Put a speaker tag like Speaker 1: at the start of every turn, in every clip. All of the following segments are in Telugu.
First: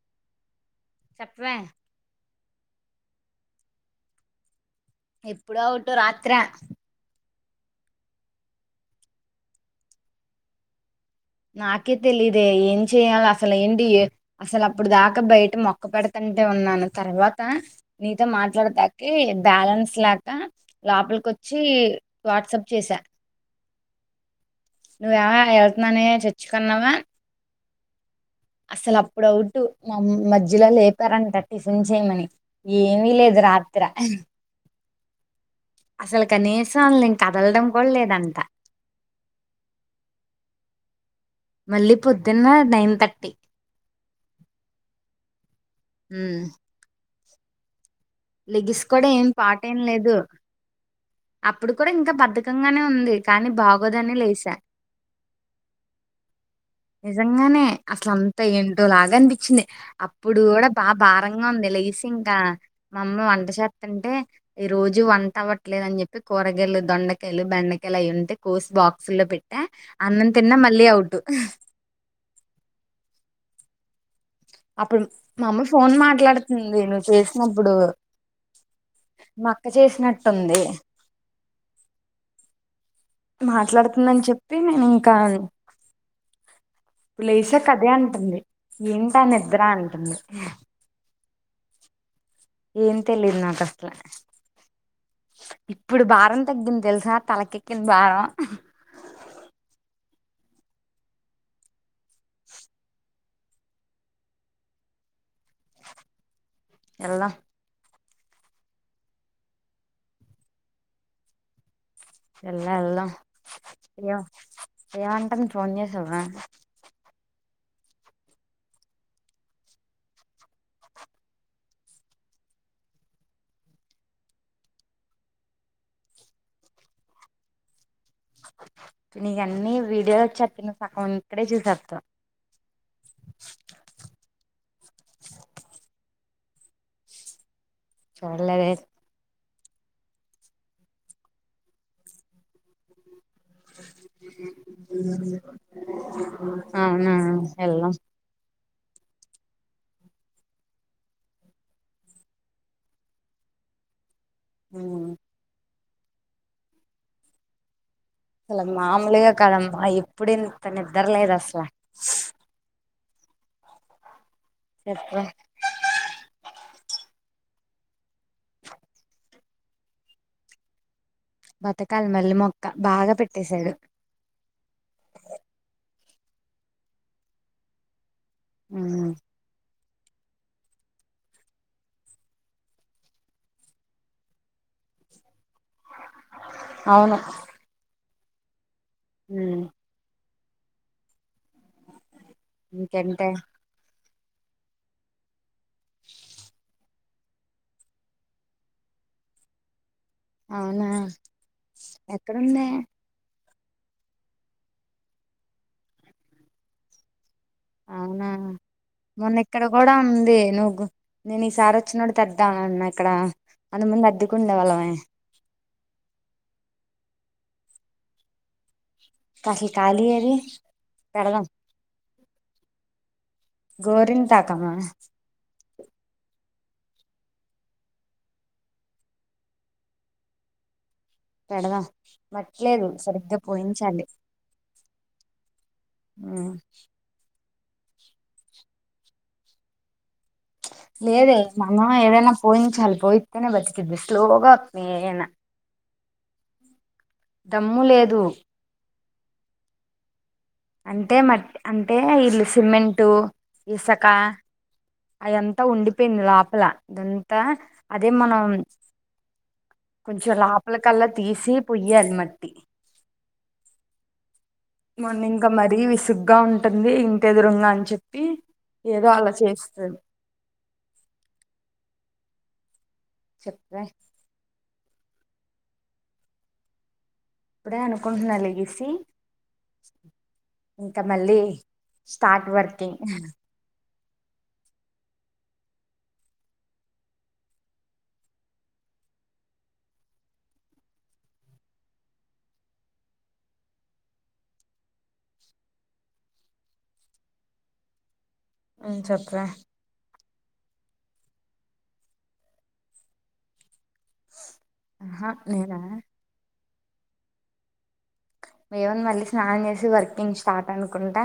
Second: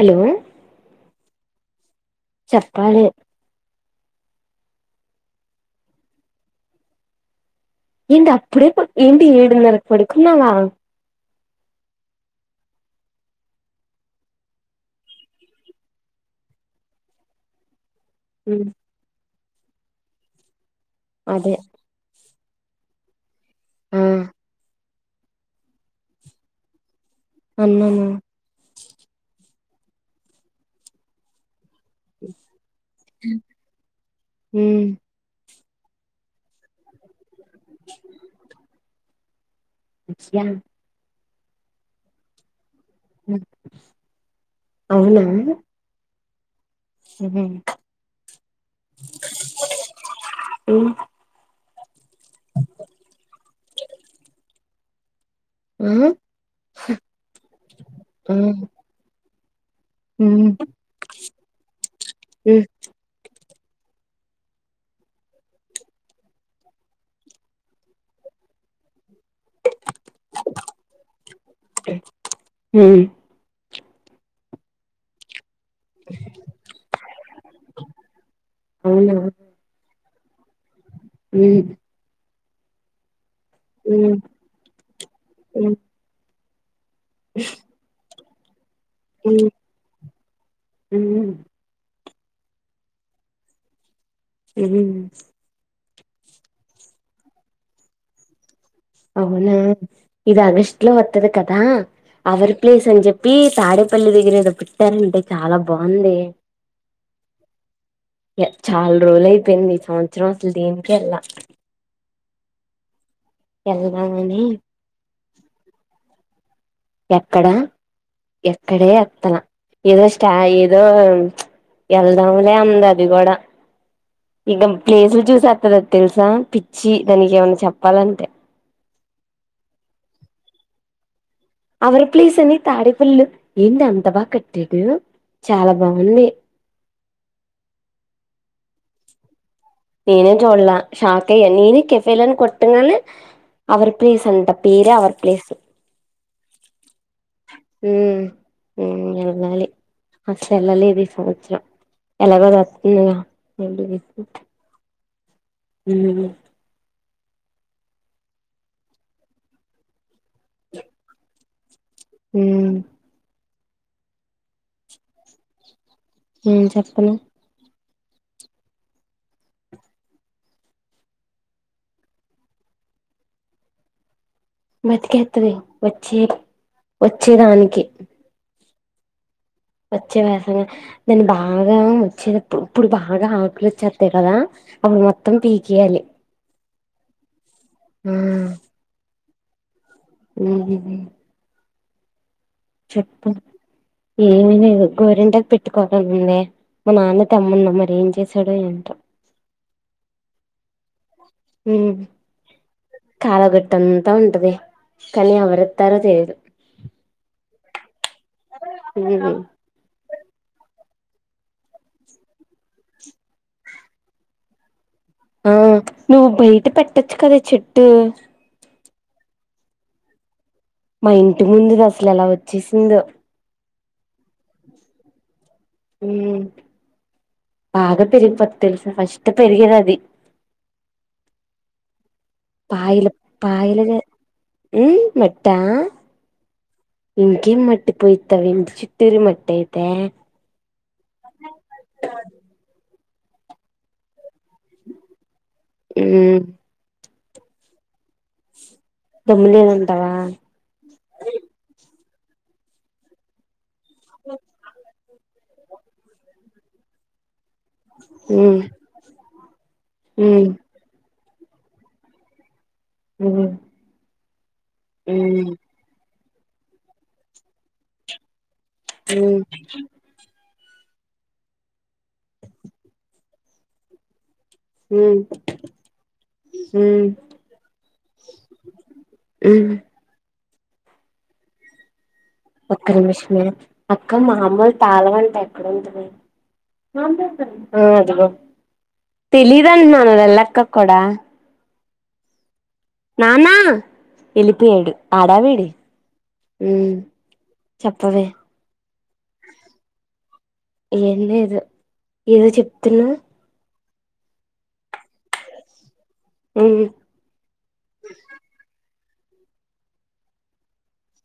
Speaker 1: హలో
Speaker 2: చెప్పవే
Speaker 1: చెప్పాలి
Speaker 2: ఎప్పుడో ఔట్ రాత్ర
Speaker 1: ఏంటి అప్పుడే పడ్ ఏంటి ఏడున్నరక్ పడుకున్నావా
Speaker 2: నాకే తెలిదే ఏం చెయాలి అసలు ఏంటి అసలు అప్పుడు దాకా బయట మొక్క పెడతం అంటే ఉన్నాను తర్వాత నీతో
Speaker 1: ఉమ్,
Speaker 2: మాట్లాడేతాకి బ్యాలెన్స్ లాక
Speaker 1: అదే
Speaker 2: లోపలికొచ్చి వాట్సప్ చేసా
Speaker 1: ఊ
Speaker 2: నువ్వేమ వెళ్తున్నానే చర్చ్చుకన్నావా
Speaker 1: అన్నాను
Speaker 2: అసలు అప్పుడవుట్ మా మధ్యలో లేపారంట టిఫిన్ చేయమని ఏమీ లేదు రాత్రా
Speaker 1: ఉమ్,
Speaker 2: అసలు కనీసం అల కదలడం కూడా లేదంట
Speaker 1: స్య
Speaker 2: మళ్ళీ పొద్దున్న నైన్ థర్టీ
Speaker 1: అవునా
Speaker 2: ఉ
Speaker 1: ఉహు
Speaker 2: లెగిస్ కూడా ఏం పాట ఏం లేదు
Speaker 1: ఆ
Speaker 2: అప్పుడు కూడా ఇంకా బద్ధకంగానే ఉంది కానీ బాగోదని లేసా నిజంగానే అసలు
Speaker 1: ఆ,
Speaker 2: అంతా ఏంటో లాగా అనిపించింది అప్పుడు
Speaker 1: ఉమ్,
Speaker 2: కూడా బా భారంగా ఉంది లేసి ఇంకా
Speaker 1: ఉమ్,
Speaker 2: మా అమ్మ వంట చెత్తంటే ఈ రోజు వంట అవ్వట్లేదు అని చెప్పి కూరగాయలు దొండకాయలు బెండకాయలు అయ్ ఇంటే కోస్ బాక్ ల్లో పెట్టా అన్నం తిన్న మళ్ళీ అవుట్
Speaker 1: ఉమ్,
Speaker 2: అప్పుడు మామ్మ ఫోన్ మాట్లాడుతుంది నువ్వు చేసినప్పుడు
Speaker 1: అవునా
Speaker 2: మా అక్క చేసినట్ ట్టుంది
Speaker 1: ఉ
Speaker 2: మాట్లాడుతుందని చెప్పి నేను ఇంకా
Speaker 1: ఉమ్,
Speaker 2: ఇప్పుడు లేసా కదే అంటుంది ఏంటా ఆ
Speaker 1: ఉమ్,
Speaker 2: నిద్ర అంటుంది
Speaker 1: ఉమ్,
Speaker 2: ఏం తెలీదు నాకస్ల
Speaker 1: తెలీదు
Speaker 2: ఇప్పుడు భారం తగ్గింది తెలుసా తలకెక్కింది భారం
Speaker 1: అవునా ఇది అగస్ట్ లో వత్తది కదా అవర్ ప్లేస్ అని చెప్ ప్పి తాడేపల్లి దగ్గర ఏదో పెట్టారంటే చాలా బాగుంది
Speaker 2: ఎల్ల
Speaker 1: చాలా రోజులయిపోయింది ఈ సంవత్సరం అసలు దీనికేళ్లా
Speaker 2: ఎల్ల ఎల్దమ్ ఏ
Speaker 1: వెళ్దామని
Speaker 2: ఏమంటన్ ఫోన్ చేసావా
Speaker 1: ఎక్కడ ఎక్కడే ఎత్తలా ఏదో స్టా ఏదో ఎళ్దాములే అంది అది కూడా ఇగ ప్లేసులు చూసేత్తది అది తెలుసా పిచ్చి దానికి ఏమన్నా చెప్పాలంటే
Speaker 2: నీకన్ని వీడియో చెప్పిన సగం ఇక్కడే చూసేస్తావు
Speaker 1: అవరి ప్లీస్ అని తాడేపల్లిలో ఏంటి అంత బా కట్టాడు చాలా బాగుంది
Speaker 2: చూడలేదే
Speaker 1: నేను చూడల షాక్ అయ్య నేనె కెఫేలని కొట్టంగానే అవర్ ప్లీస్ అంట పేరే అవర్ ప్లేసు
Speaker 2: అవునా ఎల్దం
Speaker 1: ఎల్లాలి అసలు ఏళ్లలేదు ఈ సంవత్సరం ఎలాగో అది వత్తుంది గా
Speaker 2: ఉ
Speaker 1: ఉ
Speaker 2: అసలు మామూలుగా కాదమ్మా ఇప్పుడు ఇంత నిద్దర లేదు అసలు
Speaker 1: ఉ
Speaker 2: చెప్పు
Speaker 1: ఏం చేత్తన్నవ్
Speaker 2: బతకాలి మల్ళీ మొక్క బాగా పెట్టేసాడు
Speaker 1: చే వచ్చేదానికి
Speaker 2: ఊ
Speaker 1: వచ్చే వ్యాసం నేను బాగా వచ్చేప్పుడు ఇప్పుడు బాగా ఆకలి వచేత్తయి కదా అప్పుడు మొత్తం పీకెయాలి
Speaker 2: అవును
Speaker 1: హ
Speaker 2: ఉ
Speaker 1: ఉ
Speaker 2: ఇంకెంటె
Speaker 1: ఏమి లేదు గోరింటాకు పెట్టుకోలని ఉందే మా నాన్న తెమ్మన్నా మరి ఏం చేసాడో ఏంటో
Speaker 2: అవునా ఎక్కడుంద
Speaker 1: అంతా ఉంటది కానీ ఎవరెత్తారో తెలిదు
Speaker 2: అవునా మొన్న ఇక్కడ కూడా అదే నువ్వు నేను ఈసారి వచ్చినోడి తెద్దా అన్న అక్కడ అంత ముందు అద్దకు ఉండే వాళ్ళమే
Speaker 1: ఆ నువ్వు బయట పెట్టచ్చు కదా చెట్టు
Speaker 2: అసల్ కాలి ఏది
Speaker 1: మా ఇంటి
Speaker 2: పెడదాం
Speaker 1: ముందు అసలు ఎలా వచ్చేసిందో
Speaker 2: గోరింటాకమ
Speaker 1: ఉ బాగా పెరిగిపోతలు ఫస్ట్ పెరిగేదే అది
Speaker 2: పెడదాం మట్లేదు సరిగ్గా పోయించండి
Speaker 1: ఉ మట్టా ఉం గం మట్టి పోయిత్తవ చిత్తూరి మట్ట అయితే
Speaker 2: లేదే మమ్న ఎదైనా పోయించాలి పోయి అయితేనే బతుతది శ్లోగా ఆక్తేయనా
Speaker 1: ఊ
Speaker 2: దమ్ము లేదు
Speaker 1: దమ్ము లేదంటావా
Speaker 2: అంటే మట్ అంటే ఇల్లు సిమెంటు ఇసుక అయంతా ఉండిపోయింది లోపల ద అదే మనం
Speaker 1: ఉమ్
Speaker 2: కొంచెం
Speaker 1: ఉమ్
Speaker 2: లోపల కల్లా తీసి పొయ్యి అల్మట్
Speaker 1: అ
Speaker 2: మొన్న ఇంకా మరీ విసుగ్గా ఉంటుంది ఇంటి ఎదురుంగ అని చెప్పి ఏదో అలా
Speaker 1: ఉమ్
Speaker 2: చేస్తుంది చెప్
Speaker 1: హ హ
Speaker 2: ఇప్పుడే అనుకుంటున్నలిగసి
Speaker 1: ఉమ్
Speaker 2: ఇంకా మళ్ళీ స్టార్ట్
Speaker 1: ఒక్క
Speaker 2: వర్కింగ్
Speaker 1: నిమిషమే అక్క మామూలు తాళవంట ఎక్కడంటుంది అది తెలీదుండి మన వెళ్ళక్క కూడాడా నానా వెలిిపోయాడు ఆడావిడి ఉ చెప్పద
Speaker 2: అ చెత్రే
Speaker 1: ఏంది ఏదో ఏదో చెప్తున్నా
Speaker 2: ఆహా నేను
Speaker 1: అ
Speaker 2: ఏవన్ మళ్ళీ స్నానం చేసి వర్కింగ్ స్టార్ట్ అనుకుంటా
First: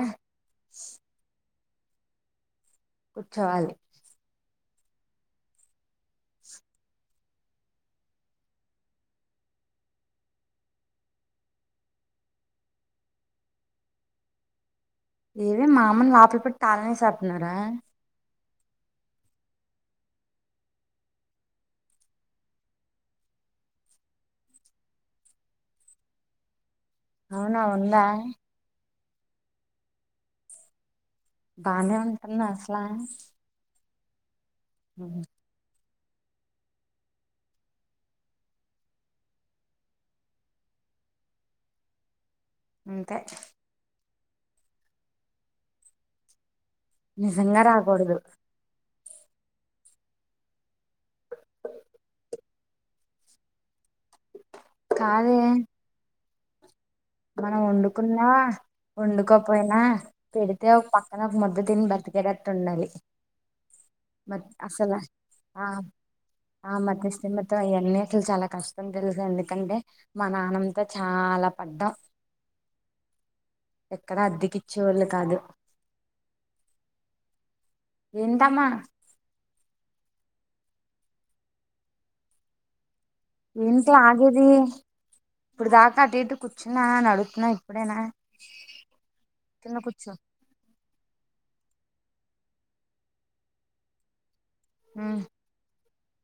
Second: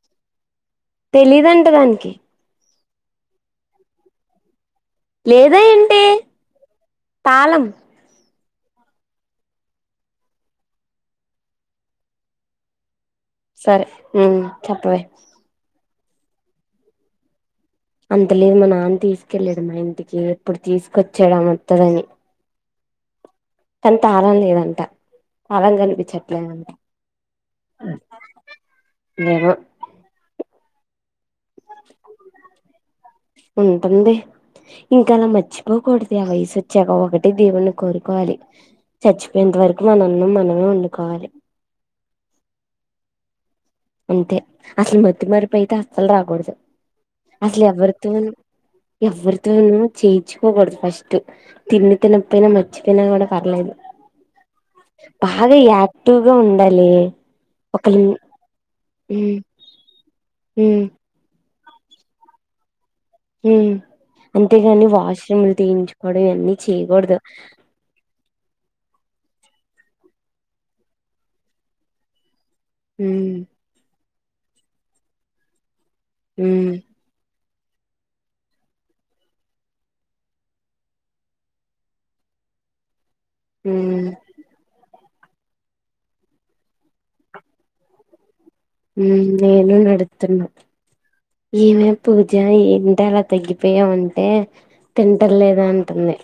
Speaker 1: తెలీదుంట దానికి
Speaker 2: కూర్చోవాలి
Speaker 1: లేదా ఏంటి తాళం సరే చెప్పవ
Speaker 2: ఏవే మా అమని లోపలి పెట్టి తాళనే సపన్నారా
Speaker 1: అంత లేదు మా నాన్న తీసుకెళ్ళడు మా ఇంటికి ఎప్పుడు తీసుకొచ్చేయడ వతుదని అంత ఆల లేదంట ఆలం కనిపించట్లేదంట
Speaker 2: అవునా ఉందా
Speaker 1: లేరు
Speaker 2: బానే ఉంటుంది అసలా
Speaker 1: ఉంటుంది ఇంకా అలా మర్చిపోకూడదు దగ వసి వచ్చాక ఒకటి దేవుణ్ణి కోరుకోవాలి చచ్చిపోయేంత వరకు మనన్న మనమే వండుకోవాలి
Speaker 2: అంతే
Speaker 1: అంతే అసలు మత్తి మరపు అయితే అస్సలు రాకూడదు
Speaker 2: నిజంగా
Speaker 1: అసలుభర్త
Speaker 2: రాకూడదు
Speaker 1: ఎవరితోన చేయిచుకోకూడదు ఫస్ట్ తిని తినకపోయినా మర్చిపోయినా కూడా పర్లేదు
Speaker 2: కాదే
Speaker 1: బాగా యాక్టివ్గా ఉండాలి
Speaker 2: మనం
Speaker 1: ఒకళ
Speaker 2: వండుకున్నా
Speaker 1: ఉమ్
Speaker 2: వండుకోపోయినా పెడితే
Speaker 1: ఉమ్
Speaker 2: ఒక పక్కన ఒక మద్ద దని బ్రతికేటట్టు ఉండాలి
Speaker 1: హ
Speaker 2: మ అసలు ఆ
Speaker 1: ఇవన్నీ
Speaker 2: ఆ మతి
Speaker 1: చేయకూడదు
Speaker 2: ఇస్ మత్తం అవన్నీ అసలు చాలా కష్టం తెలుసు అందుడి ఎందుకంటే మా నాన్నంతా చాలా పడ్డాం
Speaker 1: హ
Speaker 2: ఎక్కడ అద్దెకిచ్చేవాళ్ళు కాదు
Speaker 1: హ
Speaker 2: ఏందామా ఎంత
Speaker 1: ఉమ్
Speaker 2: ఆగేది ఇప్పుడు దాకా అటు ఇటు కూర్చున్నా నడుగుతున్నా ఇప్పుడేనా
Speaker 1: నేను
Speaker 2: కింద కూర్చో
Speaker 1: నడుతున్నా ఈవే పూజ ఏంటి అలా తగ్గిపోయా అంటే తింటం లేదా అంటుంది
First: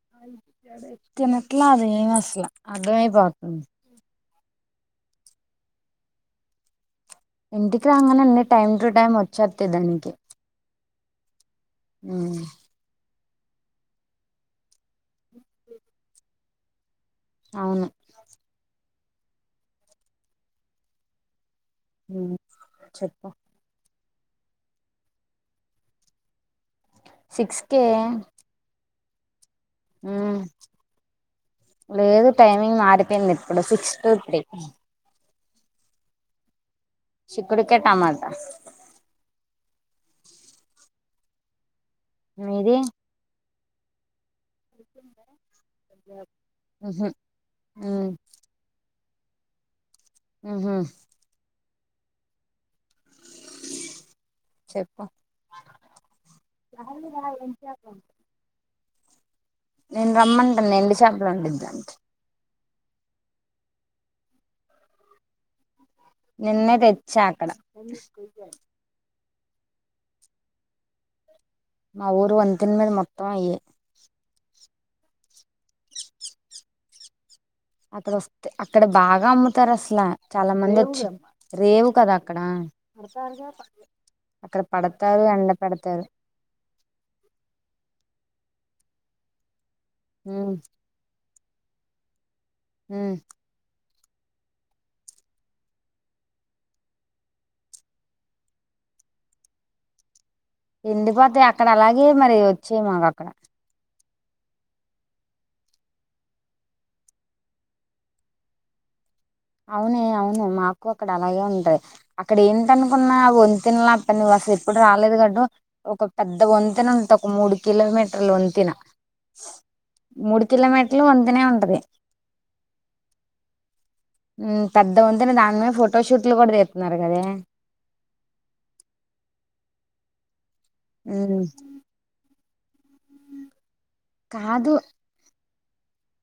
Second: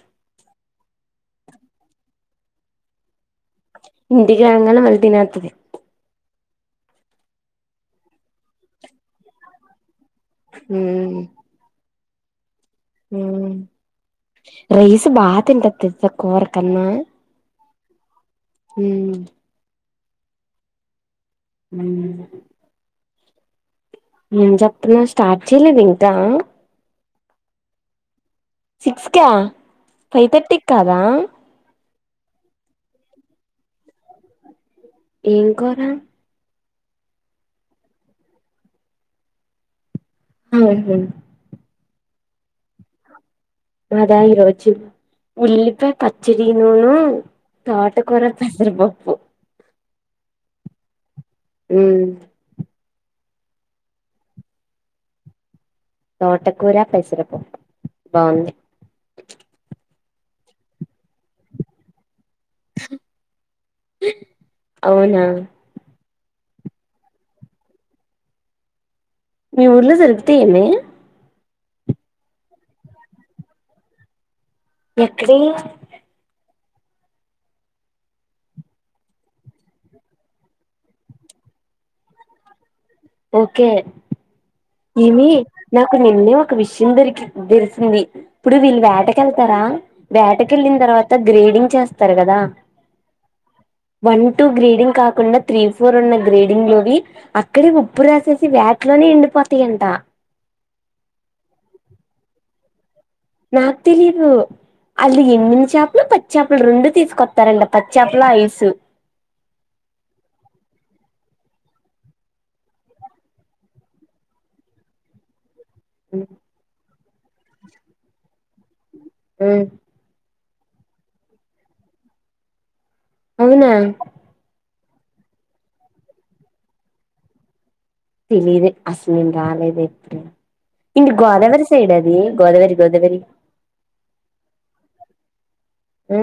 Speaker 2: కినట్లా అది ఏ మాసలా అమే పాతుంది
Speaker 1: ఇంటి రాగానే మళ్ళీ తినేతదీ
Speaker 2: ఇంటికి రాగానే అన్నన్ని టైమ్ టు టైమ్ వచ్చేస్త దానికి
Speaker 1: ఉ
Speaker 2: ఆ
Speaker 1: ఉ రైస్ బాగా తింటది తెలుసా కూర కన్నా
Speaker 2: అవును
Speaker 1: ఉ
Speaker 2: ఉమ్ చెప్పు
Speaker 1: ఏం చెప్తున్నా స్టార్ట్ చేయలేదు ఇంకా
Speaker 2: సిక్స్ కేే
Speaker 1: సిక్స్కా ఫైవ్ థర్టీకి కాదా
Speaker 2: లేదు టైమింగ్ మారిపోయింది ఇప్పుడు సిక్స్ టు త్రీ
Speaker 1: ఏం కుర్ర
Speaker 2: చిక్కుడుకాయ టమాట
Speaker 1: ఆహా
Speaker 2: మీది
Speaker 1: మదా ఈ రోజు ఉల్లిపాయ్ పచ్చడి నూనూ
Speaker 2: మ్మ్ హ్మ్
Speaker 1: తోటకుర పెసరపప్పు
Speaker 2: ఉహు
Speaker 1: ఉమ్
Speaker 2: చెప్పు
Speaker 1: తోటకూర పెసరపప్పు బాగుంది
Speaker 2: నేను రమ్మంటాదీ ఎండి చేపలు వండిద్దం అంట
Speaker 1: అవునా
Speaker 2: నిన్నే తెచ్చ ఆక్కడ
Speaker 1: మీ ఊర్లో జరుగుతే ఏమే
Speaker 2: మా ఊరు వంతెని మీద మొత్తం అయ్యే
Speaker 1: ఎక్కడే
Speaker 2: అతడ వస్తే అక్కడ బాగా అమ్ముతారు అసలు చాలా మంది వచ్చ రేవు కదా అక్కడ అతగా
Speaker 1: ఏమే నాకు నిన్నే ఒక విషయం దొరికి తెలిసింది ఇప్పుడు వీళ్ళు వేటకెళ్తారా
Speaker 2: మ్మ్
Speaker 1: వేటకెళ్ళిన తర్వాత గ్రేడింగ్ చేస్తారు కదా
Speaker 2: హమ్
Speaker 1: వన్ టూ గ్రేడింగ్ కాకుండా త్రీ ఫోర్ ఉన్న గ్రేడింగ్ లోవి అక్కడే ఉప్పు రాసేసి వేటిలోనే ఎండిపోతాయంట
Speaker 2: తండిపోతే అక్కడ అలాగే మరి వచ్చే మాకు అక్కడ
Speaker 1: నాక్ తెలిదు హాల్లో ఎండిన చేపలు పచ్చి చేపలు రెండు తీసుకొస్తారండి పచ్చ చేపల ఐసు
Speaker 2: అవునే అవును మాకు అక్కడ అలాగే ఉంటయి అక్కడ ఏంటనుకున్నా వంతేలా అ పనిస్త నువ్వు ఎప్పుడు రాలేదు అటు ఒక పెద్ద వంతెన ఉంటా ఒక మూడు కిలోమీటర్ల వంతెన
Speaker 1: మ్మ్
Speaker 2: మూడు కిలోమీటర్లు వంతేనే ఉంటది
Speaker 1: అవునా
Speaker 2: పెద్ద వంతెనే దాని మీద ఫోటోషూట్లు కూడా తీస్తున్నారు కదే
Speaker 1: తెలిదు అసలు నేను రాలేదు ఎప్పుడు ఇంటి
Speaker 2: ఉమ్,
Speaker 1: గోదావరి సైడ్ అది గోదావరి గోదావరి
Speaker 2: కాదు
Speaker 1: ఆ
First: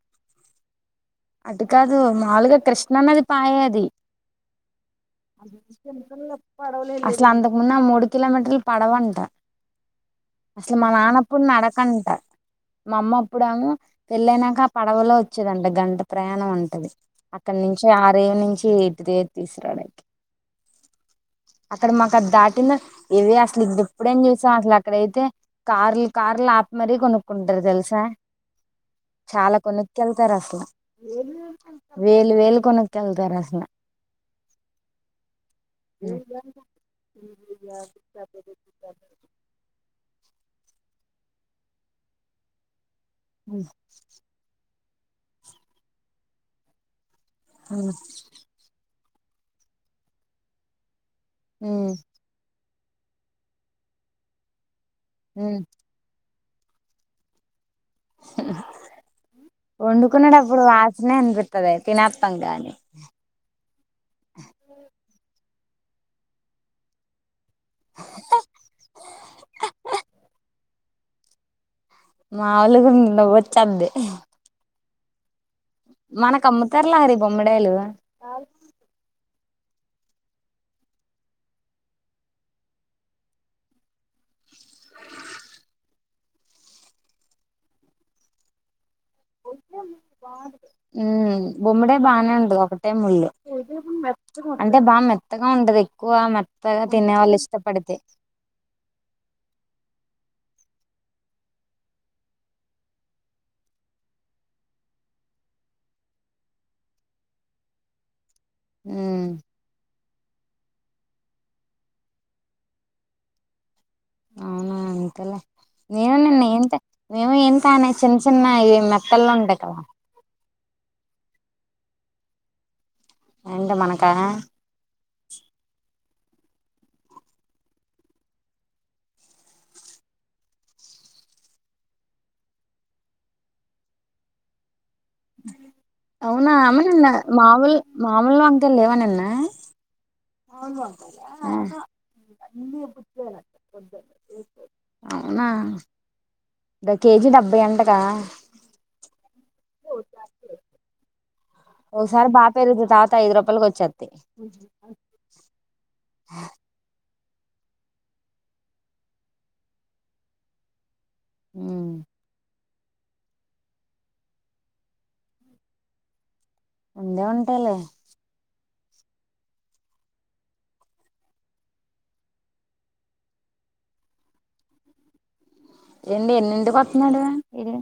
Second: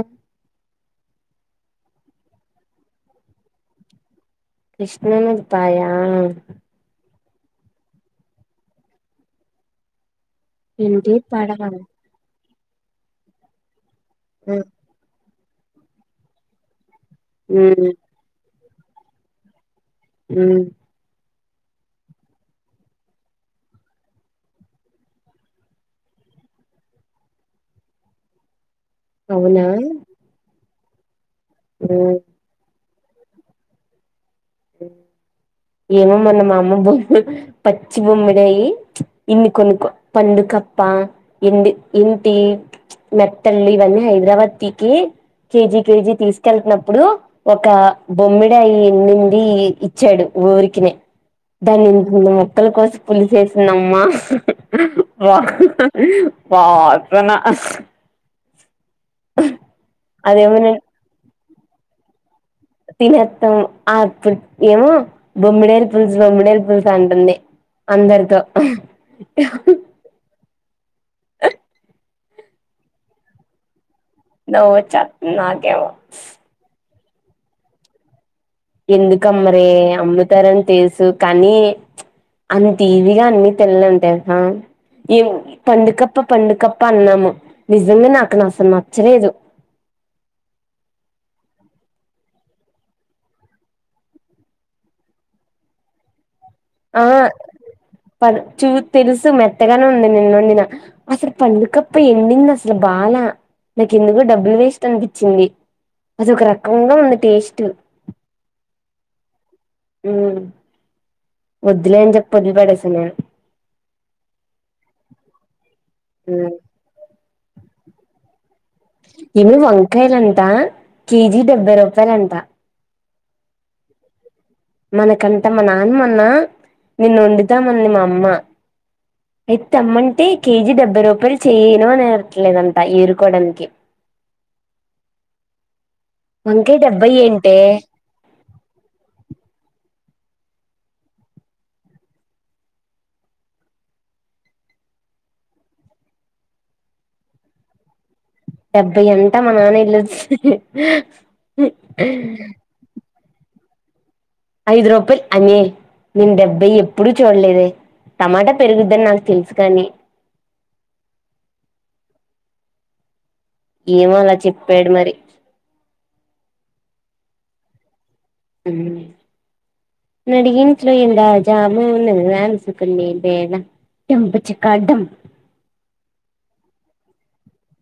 Speaker 2: అటు కాదు మాలుగా కృష్ణన్నది పాయే అది
Speaker 1: కృష్ణ నది పయా
Speaker 2: ఇట్లా అంతకు ముందు ఆ మూడు కిలోమీటర్లు పడవంట. అసలు మా
Speaker 1: ఏంటి
Speaker 2: నాన్నప్పుడు
Speaker 1: పడవ
Speaker 2: నడకంట మా అమ్మ అప్పుడు ఏమొ పెళ్ళైనాక
Speaker 1: మ్మ్
Speaker 2: పడవలో వచ్చేదంట గంట ప్రయాణం ఉంటది. అక్కడ నుంచి ఆరే నుంచి ఎటు త తీసురాడాకి
Speaker 1: మ్
Speaker 2: అక్కడ మాకు అది దాటిన ఇవే అసలు ఇప్పుడ ఎప్పుడైనా చూసాం అసలు అక్కడైతే కార్లు కార్లు ఆ మరీ కొనుక్కుంటారు తెలుసా? చాలా
Speaker 1: అవునా
Speaker 2: కొనుక్కుళ్తారు అసలు
Speaker 1: మ్మ్
Speaker 2: వేలు వేలు కొనుక్ జళ్త రాసిన
Speaker 1: ఉ ఏమో మన మా అమ్మ బొమ్మ పచ్చి బొమ్మడి అయ్యి ఇన్ని కొనుక్క పండుకప్ప ఇండి ఇంటి చ్ మెత్తల్లి ఇవన్నీ హైదరాబాద్ కి కేజీ కేజీ తీసుకెళ్నప్పుడు ఒక బొమ్మిడాయి ఎ ది ఇచ్చాడు ఊరికినే దాన్ని ఎంతమొ మక్కల కోసం పులి చేసిందమ్మా వాక్ వాద్దున్నా అహ్
Speaker 2: వండుకునేటప్పుడు
Speaker 1: అదేమోనే
Speaker 2: వాసనే అనిపిత్తది తిన
Speaker 1: తినేత్తాం ఆప్పుడు ఏమో బొమ్మిడేల్ పుల్స్, బొమ్మిడేల్ పుల్స్ అంటుంది అందరితో అహ్ హెహు
Speaker 2: మాములుగుందా వచ్చేది
Speaker 1: నవ్ వచ్చత్తాంది నా
Speaker 2: మనకు అమ్ముతారు లారి బొమ్మిడాయలు
Speaker 1: ఎందుకమ్మరే అమ్ముతారని తెలుసు కానీ చ్ అంత ఇజిగా అన్ని తెల్ంటే అ ఎం పండుగ ప్ప పండుకప్ప అన్నాము నిజంగా నాకు నాసలు నచ్చలేదు.
Speaker 2: ఉమ్ బొమ్మడే బానే ఉంటది ఒకటే ముళ్ళు మెత్త అంటే బాగా మెత్తగా ఉండదు ఎక్కువ మ
Speaker 1: ఆ పర్ చూ తెలుసు మెత్తగా ఆ నిన్నండిన అసలు పండుకప్ప ఎండింది అసలు బాల నాకేందుకు డబ్బులు వేస్ట్ అనిపించింది అదొక రకంగా ఉంది టేస్ట్
Speaker 2: అ
Speaker 1: అ వద్లేం అని చెప్ప వదిలి పడిసెనే
Speaker 2: అవునా అంతేలే నేను నిన్న
Speaker 1: ఉమ్
Speaker 2: ఏంత మేము ఏం కానీ చిన్న చిన్న ఇవి మెత్తల్లో
Speaker 1: ఏమి
Speaker 2: ఉంటాయి కదా
Speaker 1: వంకాయలు అంతా కేజి డెబ్బై రూపాయలు అంతా
Speaker 2: ఏంటి మనకాడ
Speaker 1: మనకంట మా నాన్నమన్న నిన్న వండుతామని మా అమ్మ అయితే అమ్మంటే కేజీ డెబ్బై రూపాయలు చేయను అనేట్లేదంట ఏరుకోవడానికి
Speaker 2: అవునా
Speaker 1: వంకాయ
Speaker 2: అమ్మ నిన్న
Speaker 1: డెబ్బై ఏంటే
Speaker 2: మాముూలు మామూలు వంక లేవా నిన్న అవును అవునా ద కేజీ డెబ్బై అంటక
Speaker 1: డెబ్బై అంట మా నాన్న వెల్ళొచ్చ
Speaker 2: ఓసారి బాగా పెరుగుదుంది తర్వాత ఐదు రూపాయలకి వచ్చాది
Speaker 1: ఐదు రూపాయలు అనే నేను డెబ్బాయి ఎప్పుడు చూడలేద టమాటా పెరుగుద్దని నాకు తెలుసు కాని
Speaker 2: ఉ
Speaker 1: ఏమో అలా చెప్పాడు మరి
Speaker 2: ఉందే ఉంటాలే
Speaker 1: ఉ నడించలో ఎంత జామున్న అ సుకున్నేడం దంపా చక డం
Speaker 2: ఎండి ఏనిటికి వస్తున్నాడు ఇడు